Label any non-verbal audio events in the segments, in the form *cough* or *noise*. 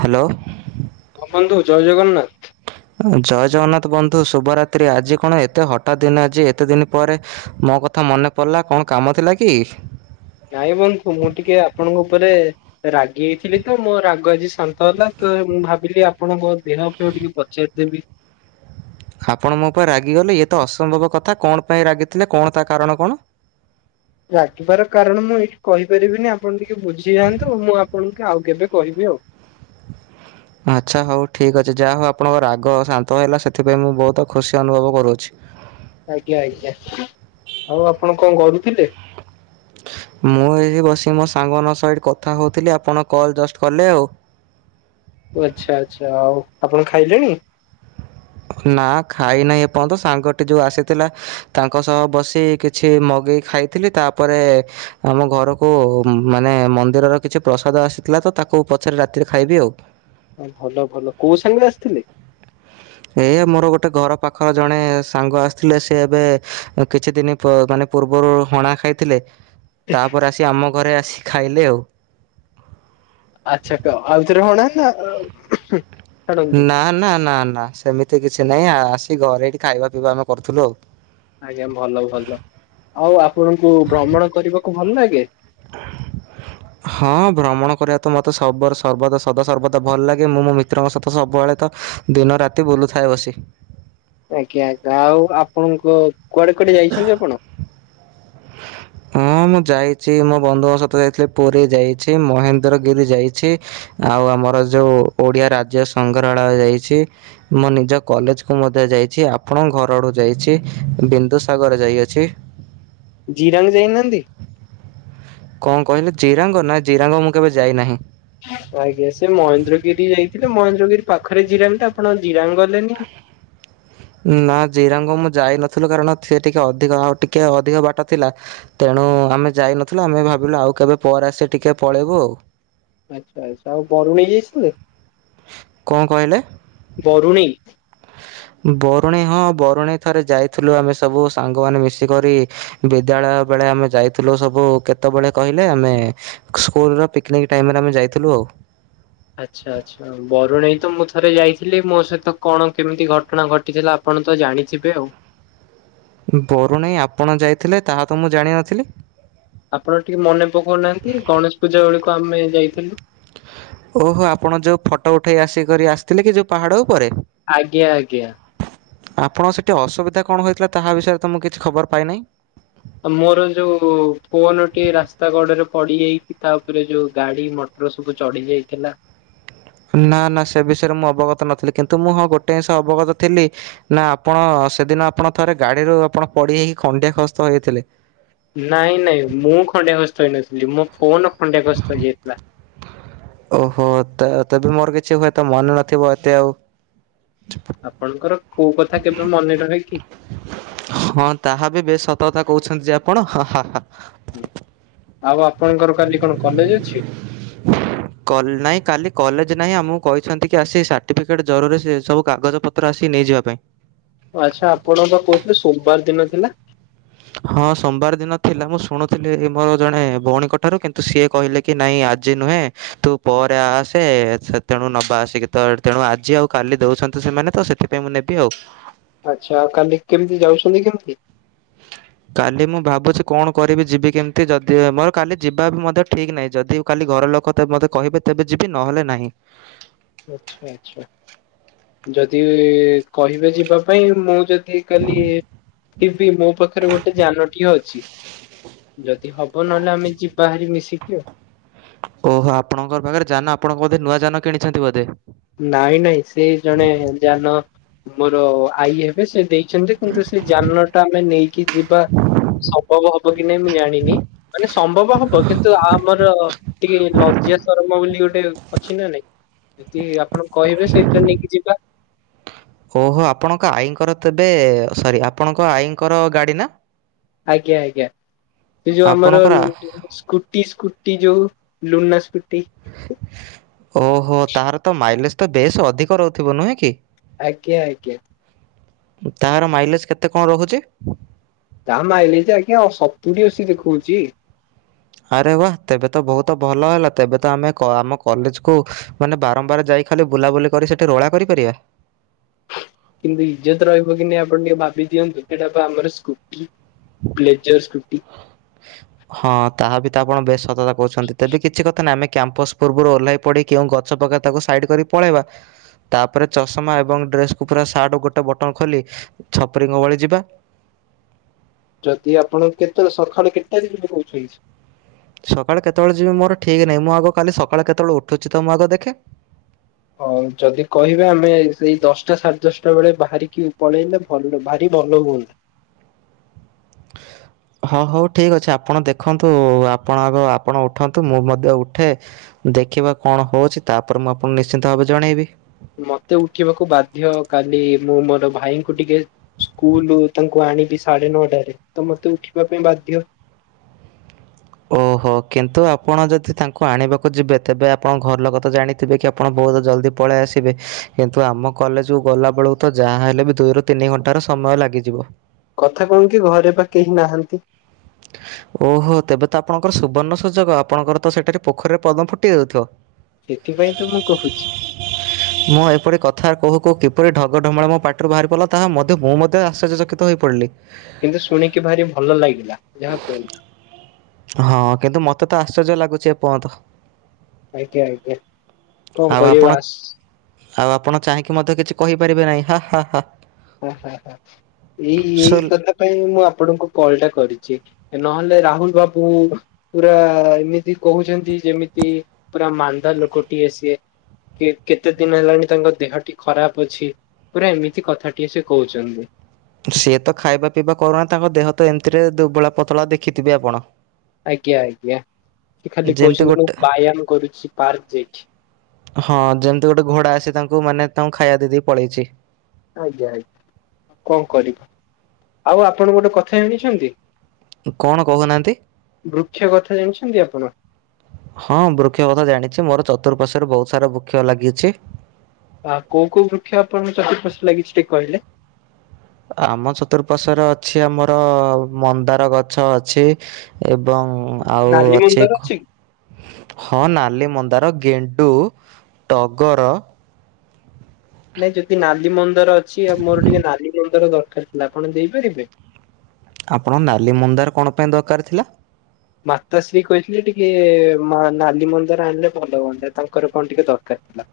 Hello. ହଁ ବନ୍ଧୁ ଜୟ ଜଗନ୍ନାଥ। ଜୟ ଜଗନ୍ନାଥ ବନ୍ଧୁ ଶୁଭରାତ୍ରି। ଆଜି କଣ ଏତେ ହଠାତ୍ ଦିନ, ଆଜି ଏତେ ଦିନ ପରେ। ମୋ କଥା ମନେ ପଡିଲା। କଣ କାମ ଥିଲା କି? ନାଇ ବନ୍ଧୁ, ମୁଁ ଟିକେ ଆପଣଙ୍କ ଉପରେ ରାଗି ହେଇଥିଲି ତ। ମୋ ରାଗ ଆଜି - ଶାନ୍ତ ହେଲା ତ। ମୁଁ ଭାବିଲି ଆପଣଙ୍କ ଦେହ ପାଇଁ ଟିକେ ପଚାରିଦେବି। ଆପଣ ମୋ ଉପରେ ରାଗିଗଲେ। ଇଏ ତ ଅସମ୍ଭବ କଥା କ ଣ? ପାଇଁ ରାଗିଥିଲେ କ ଣ? ତା କାରଣ କ ଣ? ରାଗିବାର କାରଣ ମୁଁ ଏଇଠି କହିପାରିବିନି। ଆପଣ ଟିକେ ବୁଝିଯାଆନ୍ତୁ। ମୁଁ ଆପଣଙ୍କୁ ଆଉ କେବେ କହିବି ଆଉ। ଆଚ୍ଛା ହଉ। ଠିକ୍ ଅଛି ଯାହା ହଉ ଆପଣଙ୍କ ରାଗ ଶାନ୍ତ ହେଲା। ସେଥିପାଇଁ ମୁଁ ବହୁତ ଖୁସି ଅନୁଭବ କରୁଅଛି। ଆଜ୍ଞା, ଆଜ୍ଞା। ଆଉ ଆପଣ କଣ କରୁଥିଲେ? ମୁଁ ଏଠି ବସିିକି ମୋ ସାଙ୍ଗମାନଙ୍କ ସହିତ କଥା କହୁଥିଲି। ଆପଣ କଲ୍ ଜଷ୍ଟ କଲେ ଆଉ। ଓ ଆଚ୍ଛା, ଆଚ୍ଛା। ଆଉ ଆପଣ ଖାଇଲେଣି? ନା ଖାଇ ନାହିଁ ଏଯ୍ୟନ୍ତ। ସାଙ୍ଗଟି ଯୋଉ ଆସିଥିଲା ତାଙ୍କ ସହ ବସି କିଛି ମଗେଇ ଖାଇଥିଲି। ତାପରେ ଆମ ଘରକୁ ମାନେ ମନ୍ଦିରର କିଛି ପ୍ରସାଦ ଆସିଥିଲା ତ, ତାକୁ ପଛରେ ରାତିରେ ଖାଇବି ଆଉ। ହଁ। ଭଲ, ଭଲ କୋଉ ସାଙ୍ଗରେ ଆସିଥିଲେ? ଏ ମୋର ଗୋଟେ ଘର ପାଖର ଜଣେ ସାଙ୍ଗ ଆସିଥିଲେ। ସେ ଏବେ କିଛି ଦିନ ମାନେ ପୂର୍ବରୁ ହଣା ଖାଇଥିଲେ। *inaudible* ତାପରେ ଆସି ଆମ ଘରେ ଆସି ଖାଇଲେ ଆଉ। ଆଚ୍ଛା। ଆଉଥରେ ହଣା ନା ଛାଡନ୍ତୁ ନା- ନା -ନା- ନା। ସେମିତି କିଛି ନାହିଁ ଆସି ଘରେ ଏଇଠି ଖାଇବା ପିଇବା ଆମେ କରୁଥିଲୁ ଆଉ। ଆଜ୍ଞା, ଭଲ -ଭଲ ଆଉ ଆପଣଙ୍କୁ ଭ୍ରମଣ କରିବାକୁ ଭଲ ଲଗେ। *inaudible* ହଁ ଭ୍ରମଣ କରିବା ତ ମୋତେ ସ ସର୍ବଦା, ସଦା ସର୍ବଦା ଭଲ ଲାଗେ ମୁଁ ମୋ ମିତ୍ରଙ୍କ ସହିତ ସବୁବେଳେ ତ ଦିନ ରାତି ବୁଲୁଥାଏ ବସି। ଆଜ୍ଞା, ଆଜ୍ଞା। ଆଉ ଆପଣଙ୍କ କୁଆଡେ, କୁଆଡେ ଯାଇଛନ୍ତି ଆପଣ। *inaudible* ହଁ ମୁଁ ଯାଇଛି ମୋ ବନ୍ଧୁଙ୍କ ସହିତ ଯାଇଥିଲି। ପୁରୀ ଯାଇଛି, ମହେନ୍ଦ୍ରଗିରି ଯାଇଛି। ଆଉ ଆମର ଯୋଉ ଓଡିଆ ରାଜ୍ୟ ସଂଗ୍ରହାଳୟ ଯାଇଛି। ମୁଁ ନିଜ କଲେଜକୁ ମଧ୍ୟ ଯାଇଛି। ଆପଣଙ୍କ ଘରଡ଼ୁ ଯାଇଛି ବିନ୍ଦୁସାଗର ଯାଇଅଛି। ଜୀ ରାଙ୍ଗ ଯାଇନାହାନ୍ତି। କଣ କହିଲେ ଜିରାଙ୍ଗ ନା ଜିରାଙ୍ଗ ମୁଁ କେବେ ଯାଇନାହିଁ। ଆଜ୍ଞା ସେ ମହେନ୍ଦ୍ରଗିରି ଯାଇଥିଲେ, ମହେନ୍ଦ୍ରଗିରି ପାଖରେ ଜିରାମ ଟା ଆପଣ ଜିରାମ ଗଲେନି। ନା ଜିରାଙ୍ଗ ମୁଁ ଯାଇନଥିଲୁ, କାରଣ ସେ ଟିକେ ଅଧିକ ଆଉ ଟିକେ ଅଧିକ ବାଟ ଥିଲା। ତେଣୁ ଆମେ ଯାଇନଥିଲୁ। ଆମେ ଭାବିଲୁ ଆଉ କେବେ ପରେ ଆସ ଟିକେ ପଳେଇବୁ ଆଉ। ଆଚ୍ଛା, ଆଚ୍ଛା। ଆଉ ବରୁ ନେଇଯାଇଥିଲ। କଣ କହିଲେ? ବରୁଣି। ବରୁଣି ହଁ ବରୁଣି ଥରେ ଯାଇଥିଲୁ ଆମେ ସବୁ ସାଙ୍ଗମାନେ ମିଶିକରି। ବିଦ୍ୟାଳୟ ବେଳେ ଆମେ ଯାଇଥିଲୁ ସବୁ କେତେବେଳେ କହିଲେ ଆମେ। ସ୍କୁଲ ର ପିକନିକ୍ ଟାଇମରେ ଆମେ ଯାଇଥିଲୁ ଆଉ। ଆଚ୍ଛା ଆଚ୍ଛା। ଆଉ ବରୁଣେଇ ତ ମୁଁ ଥରେ ଯାଇଥିଲି ମୋ ସହିତ କଣ କେମିତି ଘଟଣା ଘଟିଥିଲା ଆପଣ ତ ଜାଣିଥିବେ ଆଉ। ବରୁଣେଇ ଆପଣ ଯାଇଥିଲେ ତାହା ତ ମୁଁ ଜାଣିନଥିଲି। ଆପଣ ଟିକେ ମନେ ପକାଉନାହାନ୍ତି ଗଣେଶ ପୂଜା ବେଳକୁ ଆମେ ଯାଇଥିଲୁ। ଓହୋ ଆପଣ ଯୋଉ ଫଟୋ ଉଠେଇ ଆସ କରି ଆସିଥିଲେ କି ଯୋଉ ପାହାଡ ଉପରେ। ଆଜ୍ଞା ଆଜ୍ଞା। ଆପଣଙ୍କ ସେଇଠି ଅସୁବିଧା କଣ ହୋଇଥିଲା ତାହା ବିଷୟରେ ତ ମୁଁ କିଛି ଖବର ପାଇନାହିଁ। ମୋର ଯୋଉ ଫୋନଟି ରାସ୍ତା ଗଡରେ ପଡିଯାଇଛି ତା ଉପରେ ଯୋଉ ଗାଡି ମଟ। ର ସବୁ ଚଢି ଯାଇଥିଲା। ନା ନା ସେ ବିଷୟରେ ମୁଁ ଅବଗତ ନଥିଲି କିନ୍ତୁ ମୁଁ ହଁ ଗୋଟିଏ ଜିନିଷ ଅବଗତ ଥିଲି। ନା ଆପଣ ସେଦିନ ଆପଣ ଥରେ ଗାଡିରୁ ଆପଣ ପଡି ହେଇକି ଖଣ୍ଡିଆ ଖସ୍ତ ହେଇଥିଲେ। ନାଇଁ ନାଇଁ ମୁଁ ଖଣ୍ଡିଆ କସ୍ତ ହେଇନଥିଲି ମୋ ପୋନ ଖଣ୍ଡେ ଗସ୍ତ ହେଯାଇଥିଲା। ଓହୋ ତ ତେବେ ମୋର କିଛି ହୁଏତ ମନେ ନଥିବ ଏତେ ଆଉ। ଆପଣଙ୍କର କୋଉ କଥା କେବେ ମନେ ରହେ କି। ହଁ ତାହା ବି ବେଶ ସତ କଥା କହୁଛନ୍ତି ଯେ ଆପଣ। ହଁ ହଁ ହା ହା ହଁ ଆଉ ଆପଣଙ୍କର କାଲି କଣ କଲେଜ ଅଛି। କଲ ନାଇଁ କାଲି କଲେଜ ନାହିଁ ଆମକୁ କହିଛନ୍ତି କି ଆସି ସାର୍ଟିଫିକେଟ ଜରୁରୀ ସେ ସବୁ କାଗଜ ପ ତ୍ର ଆସି ନେଇଯିବା ପାଇଁ। ଆଚ୍ଛା ଆପଣ ତ କହୁଥିଲେ ସୋମବାର ଦିନ ଥିଲା। ହଁ ସୋମବାର ଦିନ ଥିଲା ମୁଁ ଶୁଣୁଥିଲି ମୋର ଜଣେ ଭଉଣୀଙ୍କ ଠାରୁ କିନ୍ତୁ ସିଏ କହିଲେ କି। କି ନାଇଁ ଆଜି ନୁହେଁ ତୁ ପରେ ଆସେ ସେ ତେଣୁ ନବା ଆସିକି ତ। ତେଣୁ ଆଜି ଆଉ କାଲି ଦଉଛନ୍ତି ସେମାନେ ତ ସେଥିପାଇଁ ମୁଁ ନେବି ଆଉ। ଆଚ୍ଛା ଆଉ କାଲି କେମିତି ଯାଉଛନ୍ତି କେମିତି? କାଲି ମୁଁ ଭାବୁଛି କଣ କରିବି ଯିବି କେମିତି ଯଦି ମୋର କାଲି ଯିବା ବି ମଧ୍ୟ ଠିକ୍ ନାହିଁ ଯଦି। କାଲି ଘର ଲୋକ ମୋତେ କହିବେ ତେବେ ଯିବି ନହେଲେ ନାହିଁ। ଆଚ୍ଛା ଆଛା ଯଦି କହିବେ ଯିବା ପାଇଁ ମୁଁ ଯଦି। କାଲି ଟିଭିି ମୋ ପାଖରେ ଗୋଟେ ଯାନଟିଏ ଅଛି। ଯଦି ହବ ନହେଲେ ଆମେ ଯିବାହାରି ମିଶିକି ଆଉ। ଓହୋ ଆପଣଙ୍କ ପାଖରେ ଯାନ ଆପଣଙ୍କ ବୋଧେ ନୂଆ ଯାନ କିଣିଛନ୍ତି ବୋଧେ। ନାଇଁ ନାଇଁ ସେ ଜଣେ ଯାନ ମୋର ଆଈ ହେବେ ସେ ଦେଇକି। ଛନ୍ତି କିନ୍ତୁ ସେ ଯାନଟା ଆମେ ନେଇକି ଯିବା ସମ୍ଭବ ହବ କି ନାଇଁ ମୁଁ ଜାଣିନି। ମାନେ ସମ୍ଭବ ହବ କିନ୍ତୁ ଆ ଆମର ଟିକେ ଲଜ୍ଜା ଶରମ ବୋଲି ଗୋଟେ ଅଛି ନା ନାଇଁ। ତି ଆପଣ କହିବେ ସେଇଥି ତ୍ ନେଇକି ଯିବା। ଓହୋ ଆପଣଙ୍କ ଆଈଙ୍କର ତେବେ ସରି ଆପଣଙ୍କ ଆଈଙ୍କର ଗାଡ଼ି ନା। ଆଜ୍ଞା ଆଜ୍ଞା ସେ ଯୋଉ ଆମର। ଆପଣଙ୍କର ସ୍କୁଟି ସ୍କୁଟି ଯୋଉ ଲୁନା ସ୍କୁଟି ଓହୋ ତାର ତ ମାଇଲେଜ ତ ବେଶ ଅଧିକ ରହୁଥିବ ନୁହେଁ କି। ଆଜ୍ଞା ଆଜ୍ଞା। ତାହାର ମାଇଲେଜ୍ କେତେ କଣ ରହୁଛି। ତା ମାଇଲେ ଯେ ଆଜ୍ଞା ଆଉ ସତୁଡି ଅସି ଦେଖଉଛି। ଆରେ ବା ତେବେ ତ ବହୁତ ଭଲ ହେଲା ତେବେ ତ ଆମେ ଆମ କଲେଜକୁ। ମାନେ ବାରମ୍ବାର ଯାଇ ଖାଲି ବୁଲାବୁଲି କରି ସେଠି ରୋଳା କରିପାରିବା। କିନ୍ତୁ ଇଜତ ରହିବ କି ନା ଆପଣ ଟିକେ ଭାବି ଦିଅନ୍ତୁ ସେଟା ଆମର ସ୍କୁଟି ବ୍ଲେଜର ସ୍କୁଟି ହଁ ତାହା ବି ତ ଆପଣ ବେଶ ସତତା କହୁଛନ୍ତି ତେବେ କିଛି କଥା ନାହିଁ ଆମେ କମ୍ପାସ ପୂର୍ବରୁ ଓହ୍ଲାଇ ପଡି କେଉଁ ଗଛ ପକା ତାକୁ ସାଇଡ୍ କରି ପଳେଇବା। ତାପରେ ଚଷମା ଏବଂ ଡ୍ରେସ୍କ କୁ ପୁରା ସାର୍ଟ ଗୋଟେ ବଟନ ଖୋଲି ଛପରିଙ୍କ ଭଳି ଯିବା। ଯଦି ଆପଣ କେତେଳେ ସକାଳୁ କେତେ ତାରିଖ *unintelligible* ସକାଳେ କେତେବେଳେ ଯିବି ମୋର ଠିକ୍ ନାହିଁ ମୁଁ ଆଗ କାଲି ସକାଳେ କେତେବେଳେ ଉଠୁଛି ତ ମୁଁ ଆଗ ଦେଖେ। ହଁ ଯଦି କହିବେ ଆମେ ସେଇ ଦଶଟା ସାଢ଼େ ଦଶଟା ବେଳେ ବାହାରିକି ପଳେଇଲେ ଭଲ ବାହାରି ଭଲ ହୁଅନ୍ତା। ହଁ ହଉ ଠିକ୍ ଅଛି ଆପଣ ଦେଖନ୍ତୁ ଆପଣ ଆଗ ଆପଣ ଉଠନ୍ତୁ ମୁଁ ମଧ୍ୟ ଉଠେ। ଦେଖିବା କଣ ହେଉଛି ତାପରେ ମୁଁ ଆପଣଙ୍କୁ ନିଶ୍ଚିନ୍ତ ଭାବେ ଜଣେଇବି। ମତେ ଉଠିବାକୁ ବାଧ୍ୟ କାଲି ମୁଁ ମୋର ଭାଇଙ୍କୁ ଟିକେ ସ୍କୁଲ ତାଙ୍କୁ ଆଣିବି ସାଢେ ନଅଟାରେ ତ ମତେ ଉଠିବା ପାଇଁ ବାଧ୍ୟ। ଓହୋ କିନ୍ତୁ ଆପଣ ଯଦି ତାଙ୍କୁ ଆଣିବାକୁ ଯିବେ ତେବେ ଆପଣ ଘରଲୋକ ତ ଜାଣି ଥିବେ କି ଆପଣ ବହୁତ ଜଲ୍ଦି ପଳେଇ ଆସିବେ କିନ୍ତୁ ଆମ କଲେଜକୁ ଗଲା ବେଳକୁ ତ ଯାହା ହେଲେ ବି ଦୁଇରୁ ତିନି ଘଣ୍ଟାର ସମୟ ଲାଗିଯିବ। କଥା କଣ କି ଘରେ ପା କେହି ନାହାନ୍ତି। ଓହୋ ତେବେ ତ ଆପଣଙ୍କର ସୁବର୍ଣ୍ଣ ସୁଯୋଗ ଆପଣଙ୍କର ତ ସେଠାରେ ପୋଖରୀରେ ପଦ୍ମ ଫୁଟି ଯାଉଥିବ। ସେଥିପାଇଁ ତ ମୁଁ କହୁଛି। ମୁଁ ଏପରି କଥା କହୁ କହୁ କିପରି ଢଗଢମାଳ ମୋ ପାଟିରୁ ବାହାରି ପାରିଲ ତାହା ମଧ୍ୟ ମୁଁ ମଧ୍ୟ ଆଶ୍ଚର୍ଯ୍ୟ ଚକିତ। ତ ହୋଇ ପଡ଼ିଲି। କିନ୍ତୁ ଶୁଣିକି ଭାରି ଭଲ ଲାଗିଲା ଯାହା କୁହନ୍ତୁ। ହଁ କିନ୍ତୁ ମତେ ତ ଆଶ୍ଚର୍ଯ୍ୟ ଲାଗୁଛି ଏ ପନ୍ତ। ଆଜ୍ଞା ଆଜ୍ଞା କଣ ଆଉ ଆପଣ କରିବାସ। ଆଉ ଆପଣ ଚାହିଁକି ମଧ୍ୟ କିଛି କହିପାରିବେ ନାହିଁ ହା ହା ହା। ହା ହା ହା ଏଇ ଏଇ ସୁଲ କଥା। ପାଇଁ ମୁଁ ଆପଣଙ୍କୁ କଲ ଟା କରିଛି ନହେଲେ ରାହୁଲ ବାବୁ ପୁରା ଏମିତି କହୁଛନ୍ତି ଯେମିତି ପୁରା ମାନ୍ଦା ଲୋକଟିଏ ସିଏ। କେତେ ଦିନ ହେଲାଣି ତାଙ୍କ ଦେହ ଟି ଖରାପ ଅଛି ପୁରା ଏମିତି କଥା। କିଏ ସେ କହୁଛନ୍ତି। ସିଏ ତ ଖାଇବା ପିଇବା କରୁନା ତାଙ୍କ ଦେହ ତ ଏମିତିରେ ଦୁର୍ବଳା ପତଳା ଦେଖିଥିବେ ଆପଣ। ଆଜ୍ଞା ଆଜ୍ଞା ସେ ଖାଲି ଯେମିତି କହୁଛନ୍ତି ମୁଁ ଗୋଟେ ବ୍ୟାୟାମ କରୁଛି ପାର୍କ ଯାଇକି। ହଁ ଯେମିତି ଗୋଟେ ଘୋଡା ଆସି ତାଙ୍କୁ ମାନେ ତାଙ୍କୁ ଖାଇବା ଦେଇଦି ପଳେଇଛି। ଆଜ୍ଞା ଆଜ୍ଞା କଣ କରିବ ଆଉ ଆପଣ ଗୋଟେ କଥା ଜାଣିଛନ୍ତି? କଣ କହୁନାହାଁନ୍ତି। ବୃକ୍ଷ କଥା ଜାଣିଛନ୍ତି ଆପଣ? ହଁ ବୃକ୍ଷ କଥା ଜାଣିଛି ମୋର ଚତୁର୍ପାର୍ଶ୍ୱରେ ବହୁତ ସାରା ବୃକ୍ଷ ଲାଗିଛି। ଆ କୋଉ କୋଉ ବୃକ୍ଷ ଆପଣଙ୍କୁ *unintelligible* ଲାଗିଛି ଟିକେ କହିଲେ? ଆମ ଚତୁଃପାର୍ଶ୍ଵରେ ଅଛି ଆମର ମନ୍ଦାର ଗଛ ଅଛି। ଏବଂ ଆଉ ନାଲି ଅଛି। ମନ୍ଦାର କି? ହଁ ନାଲି ମନ୍ଦାର ଗେଣ୍ଡୁ ଟଗର ନାଇଁ ଯଦି ନାଲି ମନ୍ଦାର ଅଛି। ଆଉ ମୋର ଟିକେ ନାଲି ମନ୍ଦାର ଦରକାର ଥିଲା ଆପଣ ଦେଇପାରିବେ? ଆପଣ ନାଲି ମନ୍ଦାର କଣ ପାଇଁ ଦରକାର ଥିଲା? ମାତଶ୍ରୀ କହିଥିଲେ ଟିକେ ନାଲି ମନ୍ଦାର ଆଣିଲେ ଭଲ ହୁଅନ୍ତା ତାଙ୍କର କଣ ଟିକେ ଦରକାର ଥିଲା।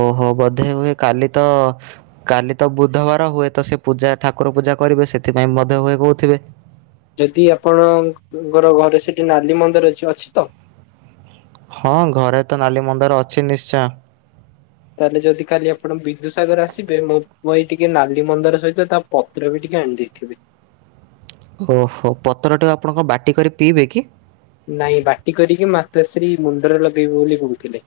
ଓହୋ ବୋଧେ ହୁଏ କାଲି ତ କାଲି ତ ବୁଧବାର ହୁଏ ତ ସେ ପୂଜା ଠାକୁର ପୂଜା କରିବେ ସେଥିପାଇଁ ମଧ୍ୟ ହୁଏ କହୁଥିବେ। ଯଦି ଆପଣଙ୍କର ଘରେ ସେଠି ନାଲି ମନ୍ଦାର ଅ ଅଛି ତ। ହଁ ଘରେ ତ ନାଲି ମନ୍ଦାର ଅଛି ନିଶ୍ଚୟ। ତାହେଲେ ଯଦି ଖାଲି ଆପଣ ବିନ୍ଦୁସାଗର ଆସିବେ ମୋ ଟିକେ ନାଲି ମନ୍ଦାର ସହିତ ତା ପତ୍ର ବି ଟିକେ ଆଣି ଦେଇଥିବେ। ଓହୋ ପତ୍ରଟିା ଆପଣଙ୍କ ବାଟ କରି ପିଇବେ କି? ନାଇଁ ବାଟି କରିକି ମାତାଶ୍ରୀ ମୁଣ୍ଡରେ ଲଗେଇବୁ ବୋଲି କହୁଥିଲେ।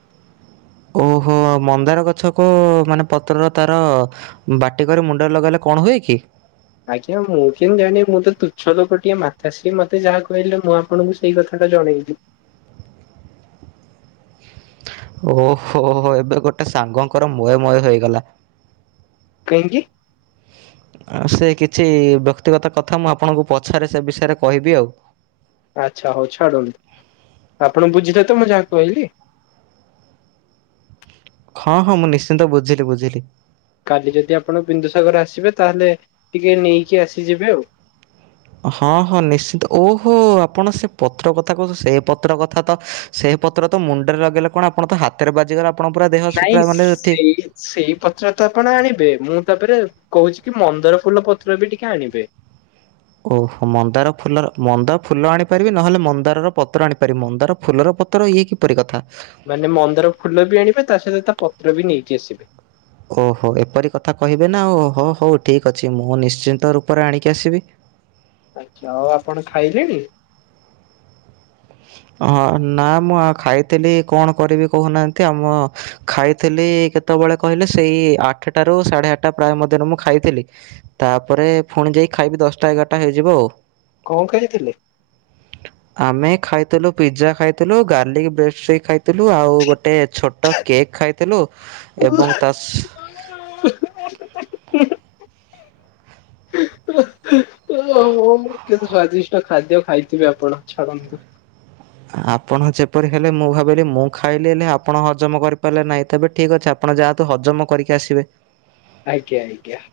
ଓହୋ ମନ୍ଦାର ଗଛକୁ ମାନେ ପତ୍ରର ତାର ବାଟକରିମୁଣ୍ଡରେ ଲଗାଇଲେ କଣ ହୁଏ କି? ଆଜ୍ଞା ମୁଁ କେମନ୍ତି ଜାଣିବି ମୁଁ ତୁଚ୍ଛ ଲୋକଟିିଏ ମାତାଶ୍ରୀ ମତେ ଯାହା କହିଲେ ମୁଁ ଆପଣଙ୍କୁ ସେଇ କଥା ଟା ଜଣେଇଲି। ଓହୋ ହୋ ଏବେ ଗୋଟେ ସାଙ୍ଗଙ୍କର ମୟେ ମୋୟେ ହେଇଗଲା। କାହିଁକି? ଆ ସେ କିଛି ବ୍ୟକ୍ତିଗତ କଥା ମୁଁ ଆପଣଙ୍କୁ ପଛରେ ସେ ବିଷୟରେ କହିବି ଆଉ। ଆଚ୍ଛା ହଉ ଛାଡ଼ନ୍ତୁ। ଆପଣ ବୁଝିଲେ ତ ମୁଁ ଯାହା କହିଲି? ହଁ ହଁ ମୁଁ ନିଶ୍ଚିନ୍ତ ବୁଝିଲି ବୁଝିଲି। କାଲି ଯଦି ଆପଣ ବିନ୍ଦୁସାଗର ଆସିବେ ତାହେଲେ ଟିକେ ନେଇକି ଆସିଯିବେ ଆଉ। ହଁ ହଁ ନିଶ୍ଚିନ୍ତ ଓହୋ ଆପଣ ସେ ପତ୍ର କଥା କହୁଛନ୍ତି। ସେ ପତ୍ର କଥା ତ ସେହି ପତ୍ର ତ ମୁଣ୍ଡରେ ଲଗେଇଲେ କଣ ଆପଣ ତ ହାତରେ ବାଜିଗଲା ଆପଣ ପୁରା ଦେହ ନାଇଁ ପୁରା ମାନେ ଠିକ୍ ସେଇ ସେଇ ପତ୍ର ତ ଆପଣ ଆଣିବେ ମୁଁ ତାପରେ କହୁଛି କି ମନ୍ଦାର ଫୁଲ ପତ୍ର ବି ଟିକେ ଆଣିବେ? ଓହୋ ମନ୍ଦାର ଫୁଲର ମନ୍ଦାର ଫୁଲ ଆଣିପାରିବି ନହେଲେ ମନ୍ଦାରର ପତ୍ର ଆଣିପାରିବି ମନ୍ଦାର ଫୁଲର ପତ୍ର ଇଏ କି କିପରି କଥା। ମାନେ ମନ୍ଦାର ଫୁଲ ବି ଆଣିବେ ତା ସହିତ ତା ପତ୍ର ବି ନେଇକି ଆସିବେ। ଓହୋ ଏପରି କଥା କହିବେ ନା ହୋ ହୋ ହଉ ଠିକ୍ ଅଛି ମୁଁ ନିଶ୍ଚିନ୍ତ ରୂପରେ ଆଣିକି ଆସିବି। ଆଛା ଆଉ ଆପଣ ଖାଇଲେଣି? ହଁ ନା ମୁଁ ଖାଇଥିଲି କଣ କରିବି କହୁନାହାନ୍ତି ଆମ ଖାଇଥିଲି କେତେବେଳେ କହିଲେ ସେଇ ଆଠଟା ରୁ ସାଢେ ଆଠଟା ପ୍ରାୟ ମଧ୍ୟରେ ମୁଁ ଖାଇଥିଲି। ତାପରେ ପୁଣି ଯାଇକି ଖାଇବି ଦଶଟା ଏଗାରଟା ହେଇଯିବ ଆଉ। କଣ ଖାଇଥିଲେ? ଆମେ ଖାଇଥିଲୁ ପିଜ୍ଜା ଖାଇଥିଲୁ। ଗାର୍ଲିକ ବ୍ରେଡସିକ୍ ଖାଇଥିଲୁ। ଆଉ ଗୋଟେ ଛୋଟ କେକ୍ ଖାଇ ଥିଲୁ ଏବଂ ତା ସ *inaudible* ଓହୋ ମୁଁ କେତେ ସ୍ଵାଦିଷ୍ଟ ଖାଦ୍ୟ ଖାଇଥିବେ ଆପଣ ଛାଡ଼ନ୍ତୁ। ଆପଣ ଯେପରି ହେଲେ ମୁଁ ଭାବିଲି ମୁଁ ଖାଇଲି ହେଲେ ଆପଣ ହଜମ କରିପାରିଲେ ନାହିଁ ତେବେ ଠିକ୍ ଅଛି ଆପଣ ଯାଆନ୍ତୁ ହଜମ କରିକି ଆସିବେ? ଆଜ୍ଞା ଆଜ୍ଞା।